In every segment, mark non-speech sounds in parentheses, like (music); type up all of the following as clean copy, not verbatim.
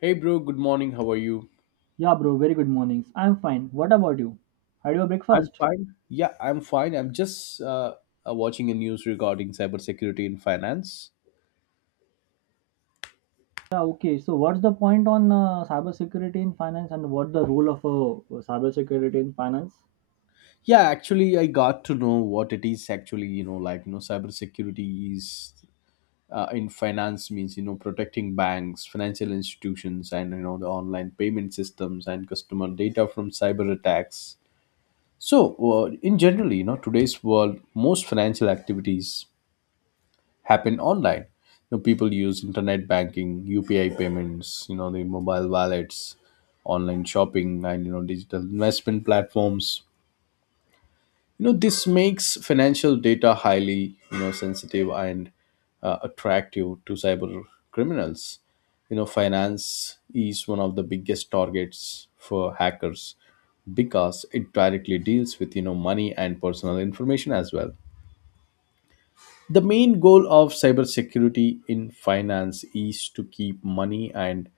Hey, bro. Good morning. How are you? Yeah, bro, very good mornings. I'm fine. What about you? Had your I'm breakfast? fine. Yeah, I'm fine. I'm just watching a news regarding cybersecurity in finance. Yeah, okay. So, what's the point on cybersecurity in finance and what the role of cybersecurity in finance? Yeah, actually, I got to know what it is actually, you know, like, you know, cybersecurity is in finance means, you know, protecting banks, financial institutions, and, you know, the online payment systems and customer data from cyber attacks. So, in generally, you know, today's world, most financial activities happen online. You know, people use internet banking, UPI payments, you know, the mobile wallets, online shopping, and, you know, digital investment platforms. You know, this makes financial data highly, you know, sensitive and attractive to cyber criminals. You know, finance is one of the biggest targets for hackers, because it directly deals with, you know, money and personal information as well. The main goal of cybersecurity in finance is to keep money and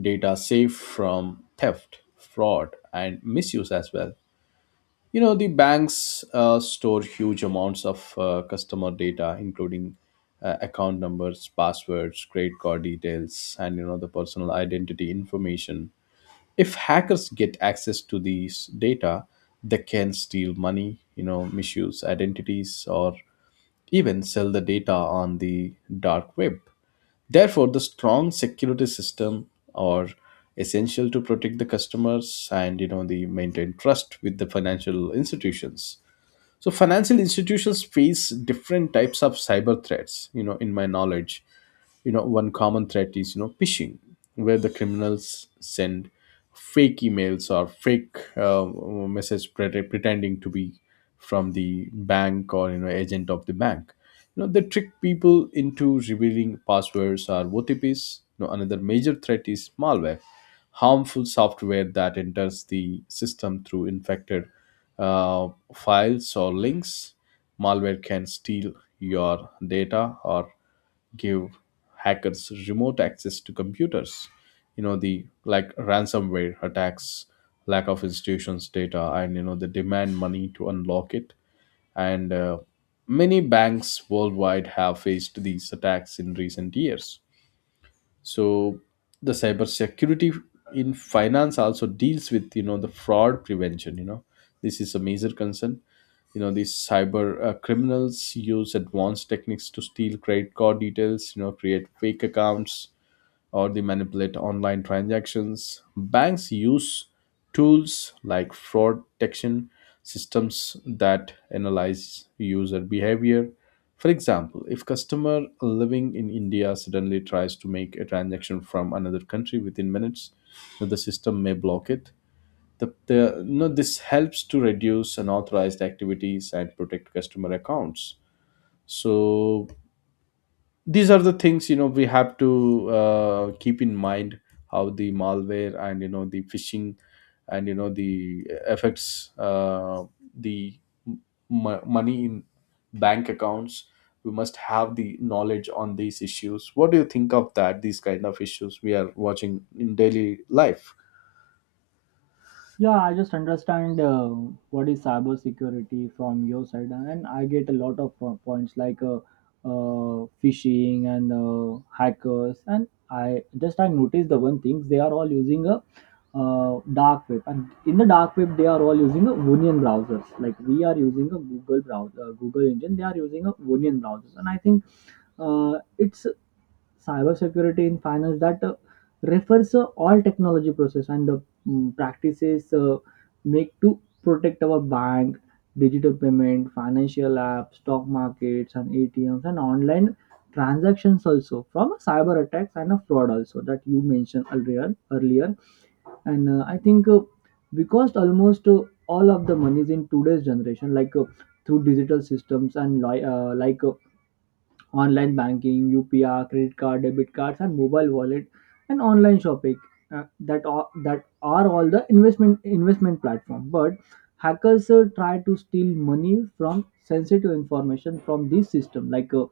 data safe from theft, fraud, and misuse as well. You know, the banks store huge amounts of customer data, including account numbers, passwords, credit card details, and, you know, the personal identity information. If hackers get access to these data, they can steal money, you know, misuse identities, or even sell the data on the dark web. Therefore, the strong security system are essential to protect the customers and, you know, the maintain trust with the financial institutions. So, financial institutions face different types of cyber threats, you know, in my knowledge. You know, one common threat is, you know, phishing, where the criminals send fake emails or fake message pretending to be from the bank or, you know, agent of the bank. You know, they trick people into revealing passwords or otps. You know, another major threat is malware, harmful software that enters the system through infected uh, files or links. Malware can steal your data or give hackers remote access to computers. You know, the like ransomware attacks lack of institutions data, and you know, they demand money to unlock it. And many banks worldwide have faced these attacks in recent years. So, the cybersecurity in finance also deals with, you know, the fraud prevention. You know, this is a major concern. You know, these cyber criminals use advanced techniques to steal credit card details, you know, create fake accounts, or they manipulate online transactions. Banks use tools like fraud detection systems that analyze user behavior. For example, if customer living in india suddenly tries to make a transaction from another country within minutes, the system may block it. The, you know, this helps to reduce unauthorized activities and protect customer accounts. So, these are the things, you know, we have to keep in mind. How the malware and, you know, the phishing and, you know, the affects the m- money in bank accounts, we must have the knowledge on these issues. What do you think of that? These kind of issues we are watching in daily life. Yeah, I just understand what is cyber security from your side, and I get a lot of points like phishing and hackers. And I just I noticed the one things they are all using a dark web, and in the dark web they are all using a Onion browsers. Like we are using a Google browser, Google engine, they are using a Onion browsers, and I think it's cybersecurity in finance that refers all technology process and the practices make to protect our bank, digital payment, financial apps, stock markets, and ATMs and online transactions also from cyber attacks and a fraud also that you mentioned earlier. And I think because almost all of the monies in today's generation like through digital systems and like online banking, UPI, credit card, debit cards, and mobile wallet, and online shopping. uh, that are all the investment platform. But hackers try to steal money from sensitive information from these system, like uh,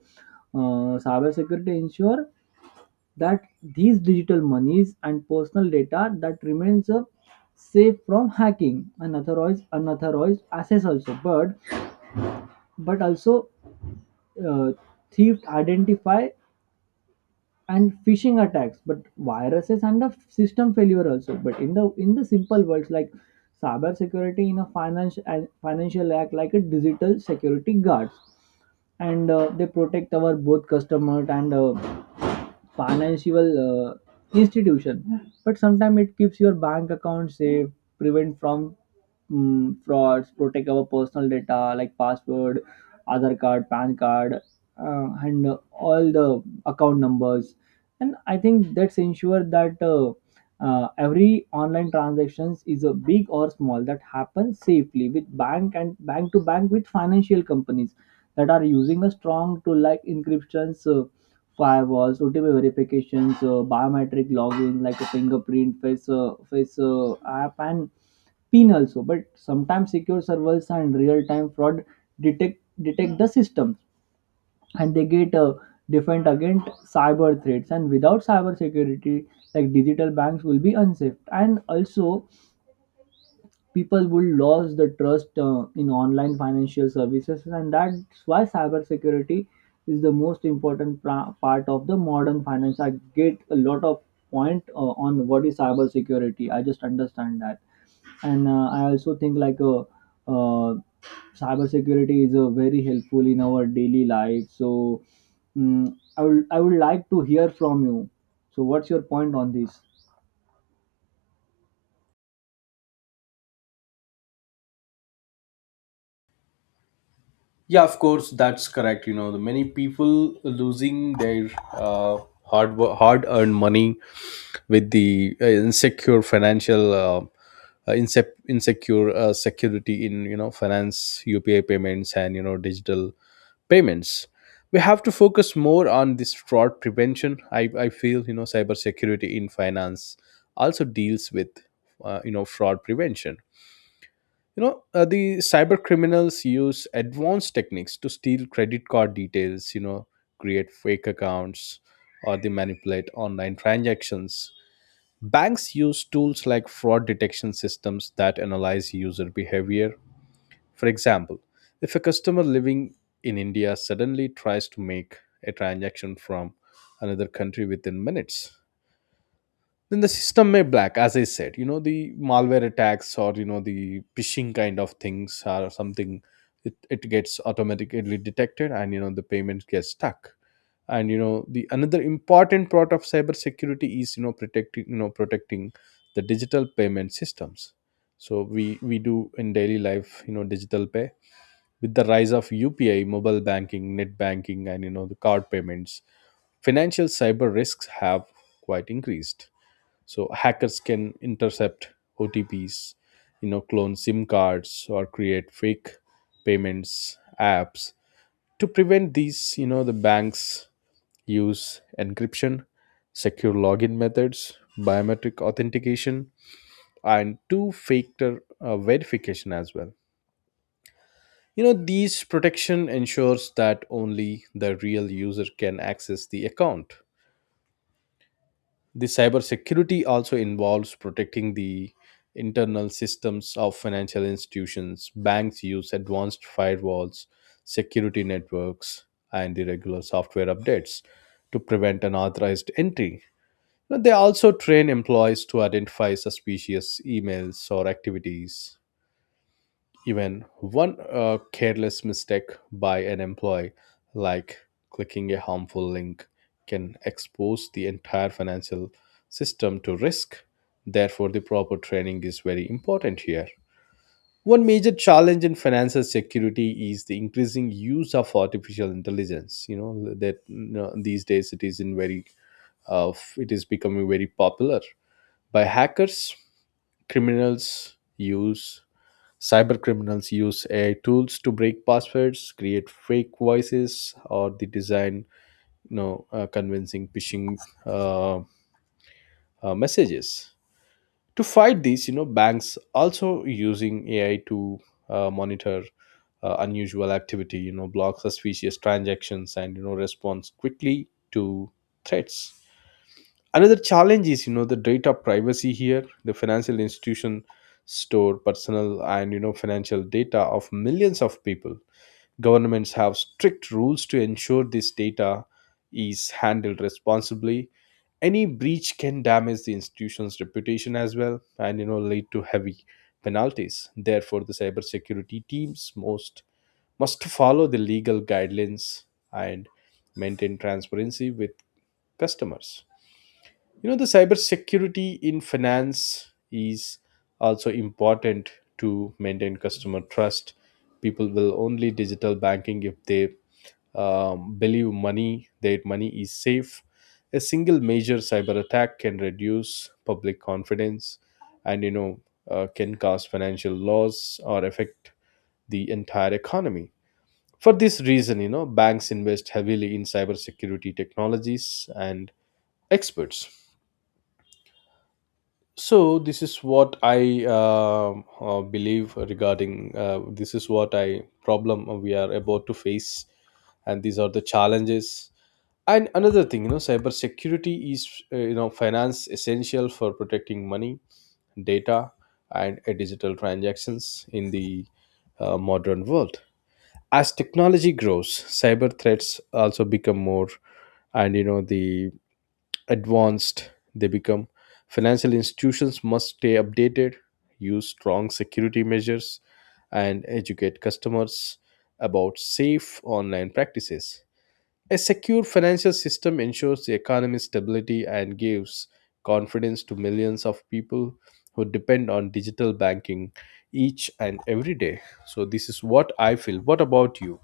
uh, cybersecurity ensure that these digital monies and personal data that remains safe from hacking and authorized unauthorized access also. But also uh, theft identify and phishing attacks but viruses and the system failure also but in the simple words like cyber security in a finance and financial act like a digital security guards and they protect our both customer and financial institution but sometimes it keeps your bank account safe, prevent from frauds, protect our personal data like password, other card, pan card, and all the account numbers. And I think that's ensure that every online transactions is a big or small that happens safely with bank and bank to bank with financial companies that are using a strong to like encryptions, firewalls, otp verifications, biometric login like a fingerprint, face app and pin also, but sometimes secure servers and real time fraud detect detect the systems, and they get defend against cyber threats. And without cyber security like digital banks will be unsafe, and also people will lose the trust in online financial services, and that's why cybersecurity is the most important part of the modern finance. I get a lot of point on what is cybersecurity. I just understand that. And I also think uh, cybersecurity is very helpful in our daily life. So mm I would like to hear from you, so what's your point on this? Yeah, of course, that's correct. You know, the many people losing their hard earned money with the insecure financial insecure security in, you know, finance, UPI payments, and, you know, digital payments. We have to focus more on this fraud prevention. I feel, you know, cybersecurity in finance also deals with you know, fraud prevention. You know, the cyber criminals use advanced techniques to steal credit card details, you know, create fake accounts, or they manipulate online transactions. Banks use tools like fraud detection systems that analyze user behavior. For example, if a customer living in india suddenly tries to make a transaction from another country within minutes, then the system may black. As I said, you know, the malware attacks or, you know, the phishing kind of things are something. It gets automatically detected, and you know, the payment gets stuck. And you know, the another important part of cybersecurity is, you know, protecting the digital payment systems. So we do in daily life, you know, digital pay. With the rise of upi, mobile banking, net banking, and you know, the card payments, financial cyber risks have quite increased. So hackers can intercept OTPs, you know, clone SIM cards or create fake payments apps. To prevent these, you know, the banks use encryption, secure login methods, biometric authentication, and two-factor verification as well. You know, these protection ensures that only the real user can access the account. The cybersecurity also involves protecting the internal systems of financial institutions. Banks use advanced firewalls, security networks, and the regular software updates to prevent unauthorized entry. But they also train employees to identify suspicious emails or activities. Even one careless mistake by an employee, like clicking a harmful link, can expose the entire financial system to risk. Therefore, the proper training is very important here. One major challenge in financial security is the increasing use of artificial intelligence. You know that, you know, these days it is in very, uh, it is becoming very popular by hackers. Criminals use Cybercriminals use AI tools to break passwords, create fake voices, or they design, you know, convincing phishing uh, messages. To fight these, you know, banks also using AI to monitor unusual activity, you know, block suspicious transactions, and you know, responds quickly to threats. Another challenge is, you know, the data privacy here. The financial institution store personal and, you know, financial data of millions of people. Governments have strict rules to ensure this data is handled responsibly. Any breach can damage the institution's reputation as well, and you know, lead to heavy penalties. Therefore, the cybersecurity teams most must follow the legal guidelines and maintain transparency with customers. You know, the cybersecurity in finance is also important to maintain customer trust. People will only digital banking if they believe money their money is safe. A single major cyber attack can reduce public confidence, and you know, can cause financial loss or affect the entire economy. For this reason, you know, banks invest heavily in cybersecurity technologies and experts. So this is what I believe regarding. This is what I problem we are about to face, and these are the challenges. And another thing, you know, cybersecurity is, you know, finance essential for protecting money, data, and digital transactions in the modern world. As technology grows, cyber threats also become more, and you know, the advanced they become. Financial institutions must stay updated, use strong security measures, and educate customers about safe online practices. A secure financial system ensures the economy's stability and gives confidence to millions of people who depend on digital banking each and every day. So this is what I feel. What about you?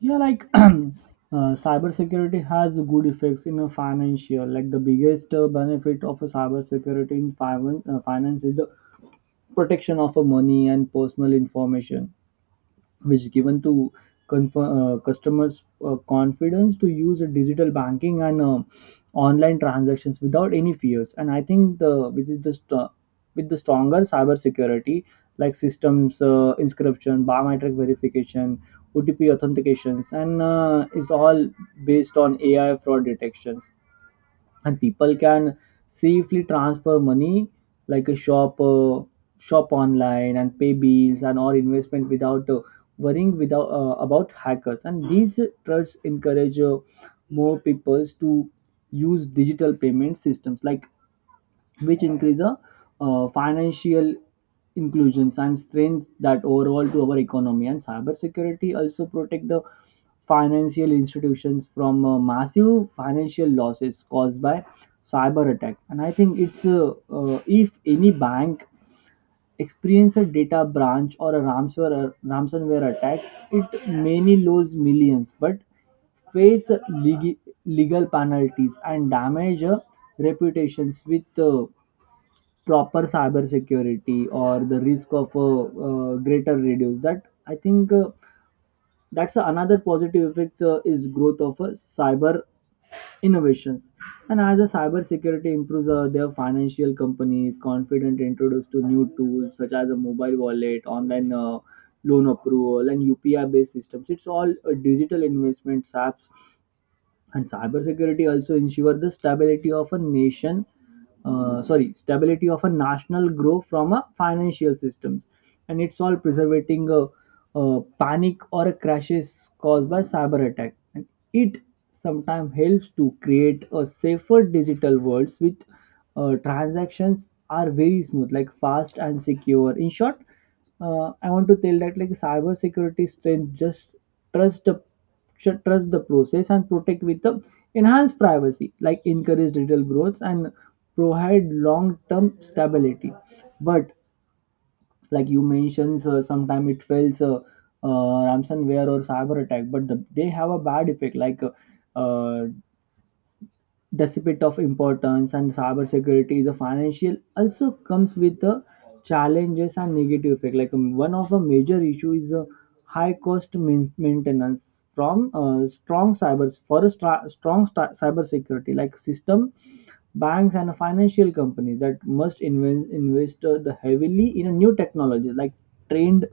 Yeah, like (clears throat) cybersecurity has good effects in a financial. Like the biggest benefit of a cybersecurity in finance, finance is the protection of a money and personal information which given to customers confidence to use a digital banking and online transactions without any fears. And I think the with the with the stronger cyber security like systems, inscription, biometric verification, otp authentications, and it's all based on ai fraud detections, and people can safely transfer money like a shop online and pay bills and or investment without worrying, without about hackers. And these trusts encourage more people to use digital payment systems like which increase the financial inclusions and strength that overall to our economy. And cybersecurity also protect the financial institutions from massive financial losses caused by cyber attack. And I think it's if any bank experience a data branch or a ransomware attacks, it many lose millions but face legal, legal penalties and damage reputations. With proper cyber security or the risk of a greater reduce that. I think that's another positive effect is growth of cyber innovations. And as a cyber security improves, their financial companies confident introduce to new tools such as a mobile wallet, online loan approval, and upi based systems. It's all digital investment apps. And cybersecurity also ensure the stability of a nation, sorry, stability of a national growth from a financial systems. And it's all preserving panic or crashes caused by cyber attack, and it sometimes helps to create a safer digital world with transactions are very smooth like fast and secure. In short, I want to tell that like cyber security strength just trust the should trust the process and protect with the enhanced privacy, like encourage digital growth and provide long term stability. But like you mentioned, sometime it fails ransomware or cyber attack, but the, they have a bad effect. Like uh, despite of importance and cybersecurity the financial also comes with the challenges and negative effect, like one of the major issue is the high cost maintenance from strong cyber for a cybersecurity like system. Banks and financial companies that must invest the heavily in a new technology like trained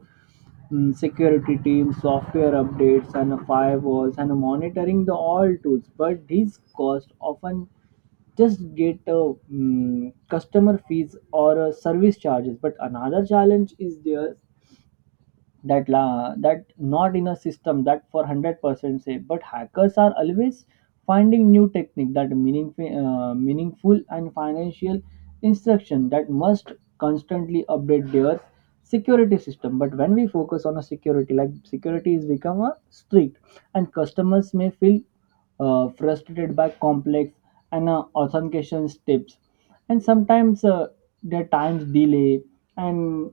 security teams, software updates, and firewalls, and monitoring the all tools. But these costs often just get customer fees or service charges. But another challenge is there that that not in a system that for 100% say, but hackers are always finding new technique that meaningful and financial instruction that must constantly update their security system. But when we focus on a security like security is become a strict, and customers may feel frustrated by complex and authentication steps, and sometimes their times delay and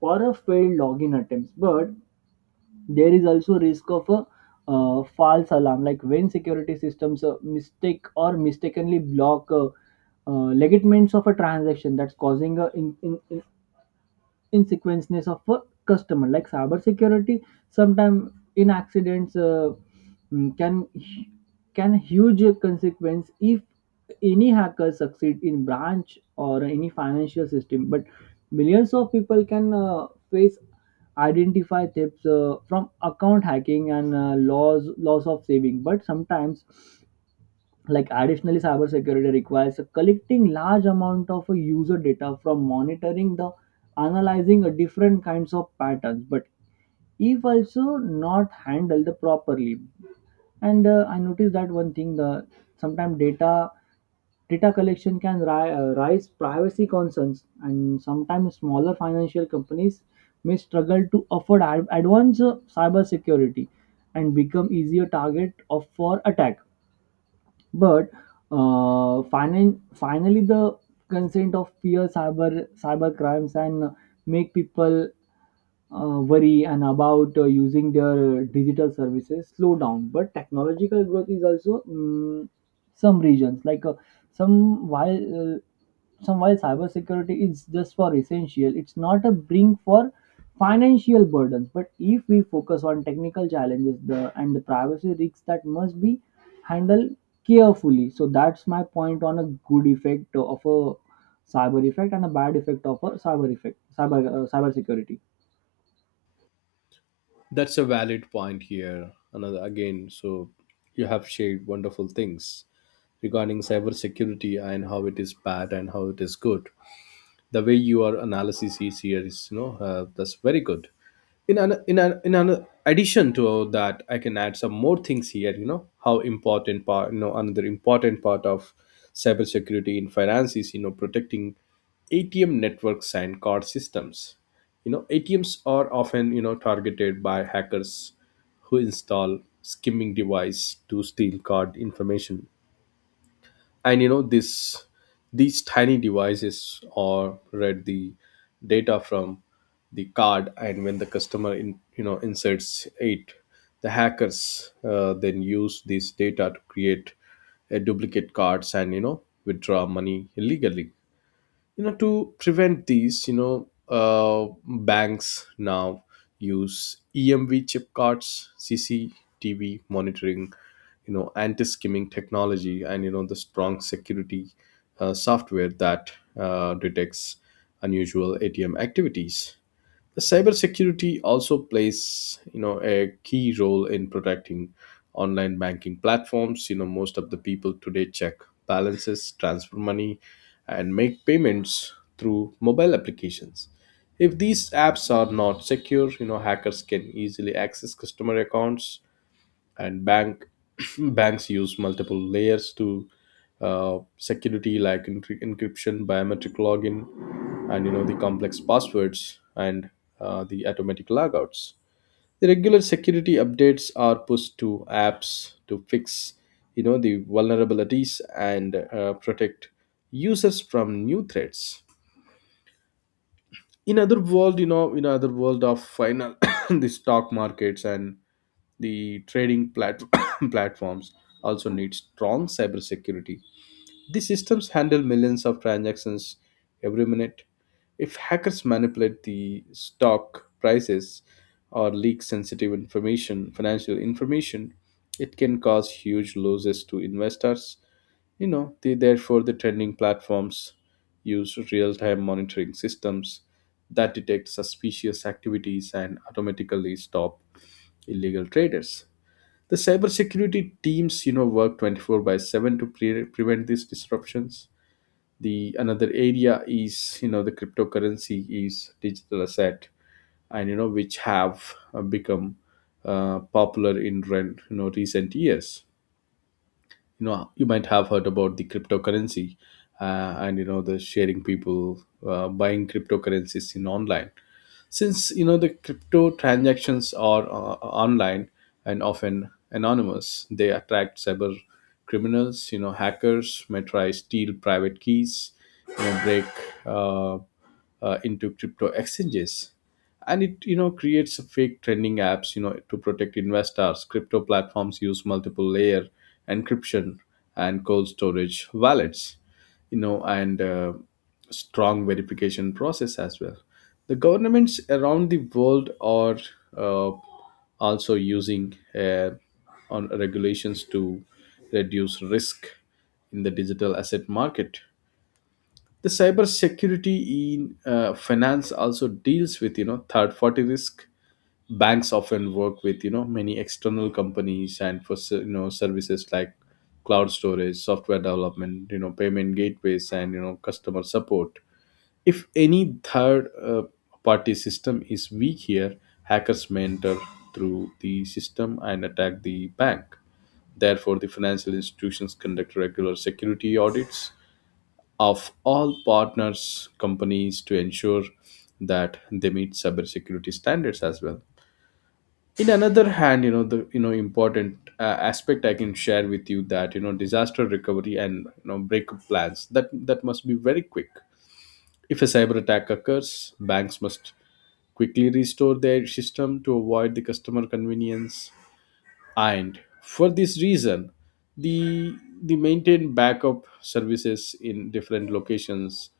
for a failed login attempts. But there is also risk of a false alarm, like when security systems mistake or mistakenly block legitimates of a transaction, that's causing a in insequences of a customer. Like cybersecurity sometimes in accidents mm, can can huge consequence if any hacker succeed in branch or any financial system, but millions of people can face identify thefts from account hacking and loss of saving. But sometimes like additionally cybersecurity requires collecting large amount of user data from monitoring the analyzing a different kinds of patterns. But if also not handled properly, and I noticed that one thing, the sometimes data collection can raise privacy concerns, and sometimes smaller financial companies may struggle to afford advanced cyber security and become easier target of for attack. But finally the consent of fear cyber crimes and make people worry and about using their digital services slow down. But technological growth is also some regions like some while uh, some while cybersecurity is just for essential, it's not a bring for financial burdens. But if we focus on technical challenges the, and the privacy risks that must be handled carefully. So that's my point on a good effect of a cyber effect and a bad effect of a cyber effect, cyber security. That's a valid point here. Another again, so you have shared wonderful things regarding cybersecurity and how it is bad and how it is good. The way your analysis is here is, you know, that's very good. In an addition to that, I can add some more things here. You know, another important part of cybersecurity in finance is, you know, protecting atm networks and card systems. You know, atms are often, you know, targeted by hackers who install skimming device to steal card information. And you know, this these tiny devices or read the data from the card, and when the customer in, you know, inserts it, the hackers then use this data to create a duplicate cards and, you know, withdraw money illegally. You know, to prevent these, you know, banks now use emv chip cards, cctv monitoring, you know, anti-skimming technology, and you know, the strong security software that detects unusual atm activities. The cybersecurity also plays, you know, a key role in protecting online banking platforms. You know, most of the people today check balances, transfer money, and make payments through mobile applications. If these apps are not secure, you know, hackers can easily access customer accounts and bank (clears throat) banks use multiple layers to security, like encryption, biometric login, and you know, the complex passwords, and the automatic logouts. The regular security updates are pushed to apps to fix, you know, the vulnerabilities and protect users from new threats. In other world, you know, in other world of final (coughs) the stock markets and the (coughs) platforms also need strong cybersecurity. These systems handle millions of transactions every minute. If hackers manipulate the stock prices or leak sensitive information, financial information, it can cause huge losses to investors. You know, therefore, the trading platforms use real-time monitoring systems that detect suspicious activities and automatically stop illegal traders. The cybersecurity teams, you know, work 24 by 7 to prevent these disruptions. The another area is, you know, the cryptocurrency is digital asset, and you know, which have become popular in recent years. You know, you might have heard about the cryptocurrency, and you know, the sharing people buying cryptocurrencies in online since you know the crypto transactions are online and often anonymous, they attract cyber criminals. You know, hackers may try steal private keys you know break uh, into crypto exchanges and it, you know, creates a fake trending apps. You know, to protect investors, crypto platforms use multiple layer encryption and cold storage wallets, you know, and strong verification process as well. The governments around the world are uh, also using on regulations to reduce risk in the digital asset market. The cyber security in finance also deals with, you know, third party risk. Banks often work with, you know, many external companies and for services like cloud storage, software development, you know, payment gateways, and you know, customer support. If any third party system is weak here, hackers may enter through the system and attack the bank. Therefore, the financial institutions conduct regular security audits of all partners companies to ensure that they meet cybersecurity standards as well. In another hand, you know, the important aspect I can share with you, that you know, disaster recovery and you know, breakup plans, that must be very quick. If a cyber attack occurs, banks must quickly restore their system to avoid the customer convenience. And for this reason, the the maintain backup services in different locations,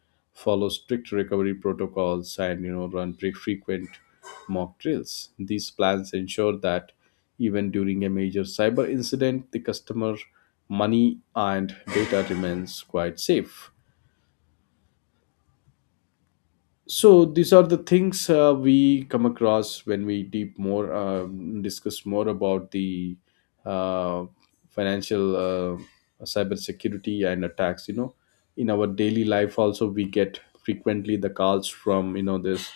follow strict recovery protocols, and you know, run frequent mock drills. These plans ensure that even during a major cyber incident, the customer money and data remains quite safe. So these are the things we come across when we deep more discuss more about the uh, financial cybersecurity and attacks, you know. In our daily life also, we get frequently the calls from, you know, this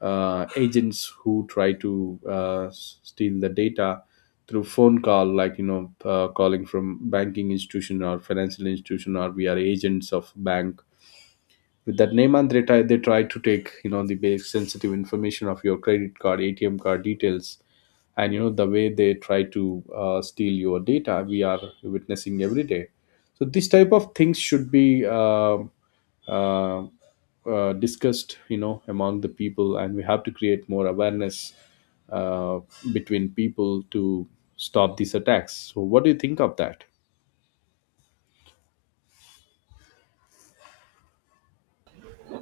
agents who try to steal the data through phone call, like, you know, calling from banking institution or financial institution, or we are agents of bank with that name, and they try to take, you know, the basic sensitive information of your credit card, ATM card details. And you know the way they try to steal your data, we are witnessing every day. So this type of things should be uh, discussed, you know, among the people, and we have to create more awareness uh, between people to stop these attacks. So what do you think of that?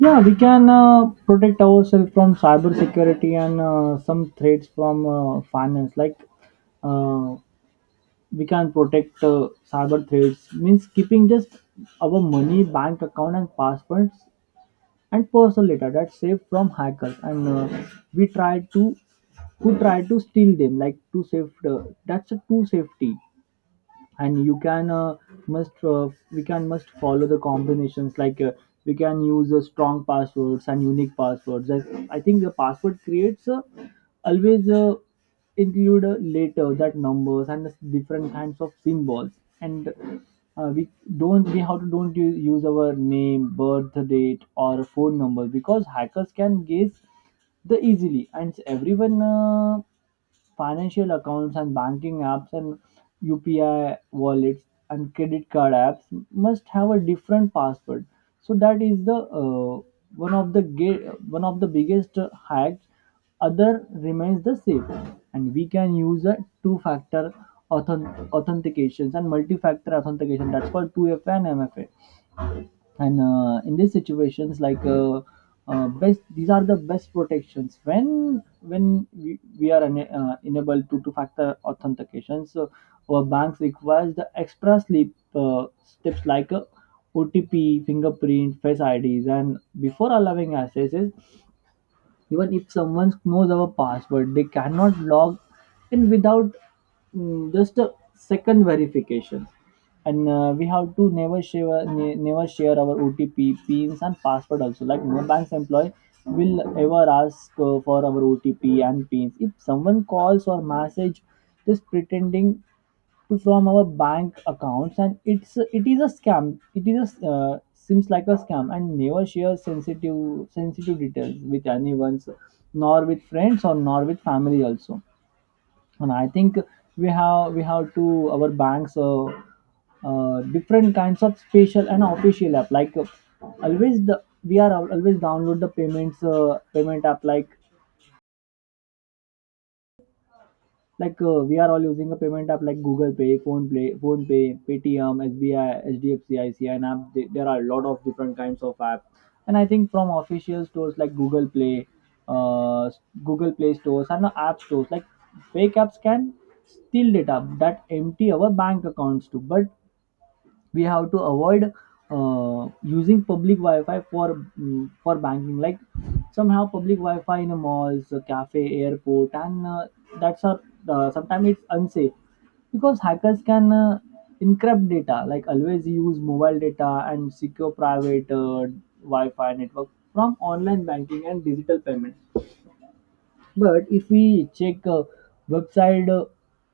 Yeah, we can protect ourselves from cyber security and some threats from finance. Like uh, we can protect cyber threats means keeping just our money, bank account, and passwords and personal data that's saved from hackers. And we try to who try to steal them, like to save that's a true safety. And you can must we can must follow the combinations like we can use strong passwords and unique passwords. I think the password creates always include letters that numbers and different kinds of symbols. And we don't we how to don't use our name, birth date, or phone number, because hackers can guess the easily. And everyone financial accounts and banking apps and UPI wallets and credit card apps must have a different password. So that is the one of the ga- one of the biggest hacks. Other remains the same, and we can use a two-factor authentications and multi-factor authentication. That's called 2FA and MFA, and in these situations like best these are the best protections when we are enable to two factor authentication. So our banks requires the extra sleep steps OTP, fingerprint, Face IDs and before allowing access. Even if someone knows our password, they cannot log in without just a second verification. And we have to never share never share our OTP, pins and password also. Like, no bank's employee will ever ask for our OTP and pins. If someone calls or message just pretending to from our bank accounts, and it is a scam. It is a, seems like a scam. And never share sensitive details with anyone, nor with friends or nor with family also. And I think we have to our banks different kinds of special and official app, always the we are al- always download the payment app, like, we are all using a payment app like Google Pay, Phone Pay, Paytm, SBI, HDFC, ICI and app. There are a lot of different kinds of app, and I think from official stores like Google Play, uh, Google Play Stores and the App Stores. Like fake apps can steal data that empty our bank accounts too. But we have to avoid using public wi-fi for for banking. Like, somehow public wi-fi in a malls, a cafe, airport and that's a, sometimes it's unsafe because hackers can encrypt data. Like, always use mobile data and secure private wi-fi network from online banking and digital payment. But if we check website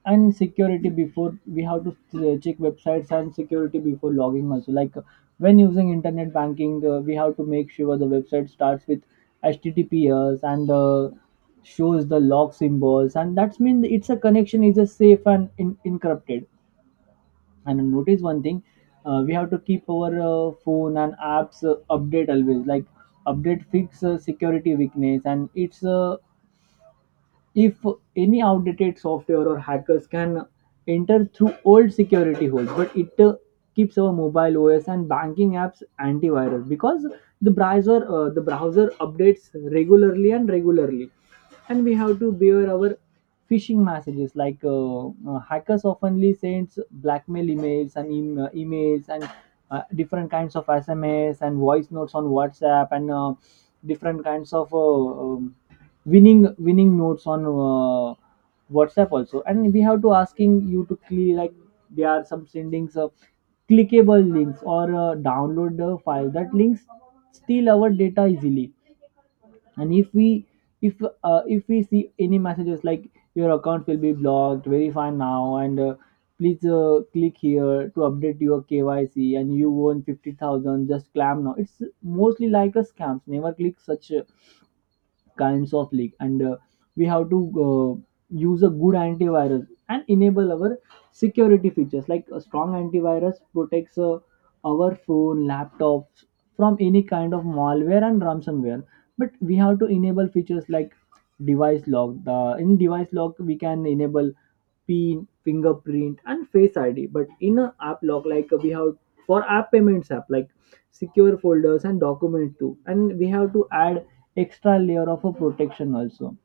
and security before we have to check websites and security before logging also. When using internet banking, we have to make sure the website starts with https, and shows the log symbols, and that's mean it's a connection is a safe and encrypted. And notice one thing, we have to keep our phone and apps update always. Like, update fix security weakness, and it's if any outdated software or hackers can enter through old security holes. But it uh, keeps our mobile OS and banking apps antivirus, because the browser updates regularly. And we have to beware our phishing messages. Like, hackers oftenly sends blackmail emails and emails and different kinds of SMS and voice notes on WhatsApp, and different kinds of winning notes on WhatsApp also. And we have to asking you to click. Like, there are some sendings of clickable links or download the file, that links steal our data easily. And if we if uh, if we see any messages like, your account will be blocked, verify now, and please click here to update your KYC, and you won 50,000, just clam now, it's mostly like a scams. Never click such kinds of leak. And uh, we have to uh, use a good antivirus and enable our security features. Like, a strong antivirus protects our phone, laptops from any kind of malware and ransomware. But we have to enable features like device log. The in device log, we can enable PIN, fingerprint, and Face ID. But in a app lock, like we have for app, payments app, like secure folders and document too, and we have to add extra layer of a protection also.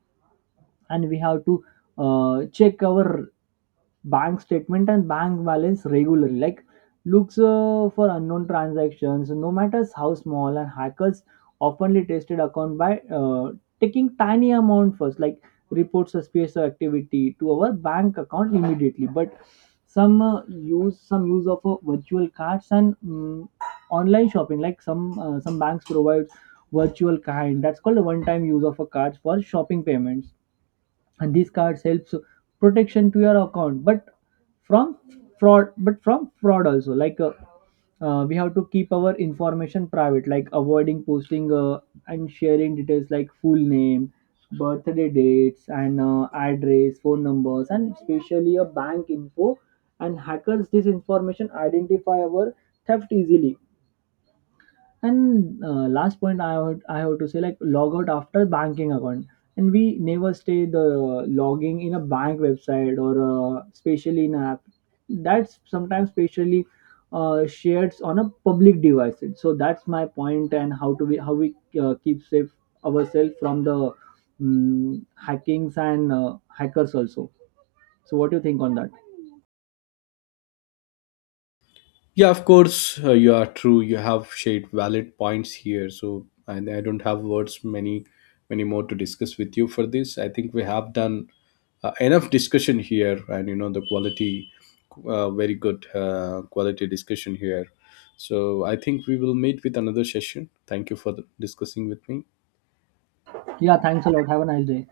And we have to check our bank statement and bank balance regularly. Like, looks for unknown transactions, no matter how small, and hackers oftenly tested account by taking tiny amount first. Like, report suspicious activity to our bank account immediately. But some use of virtual cards and online shopping. Like, some banks provide virtual kind, that's called a one time use of a card for shopping payments, and these cards helps protection to your account but from fraud, also. Like, we have to keep our information private. Like, avoiding posting and sharing details like full name, birthday dates and address, phone numbers and especially a bank info, and hackers this information identify our theft easily. And last point I have to say, like log out after banking account, and we never stay the logging in a bank website or especially in an app. That's sometimes especially shared on a public device. So that's my point and how to be how we keep safe ourselves from the hackings and hackers also. So what do you think on that? Yeah, of course, you are true. You have shared valid points here. So I don't have words many, many more to discuss with you for this. I think we have done enough discussion here, and you know the quality, very good quality discussion here. So I think we will meet with another session. Thank you for the, discussing with me. Yeah, thanks a lot. Have a nice day.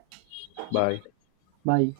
Bye. Bye.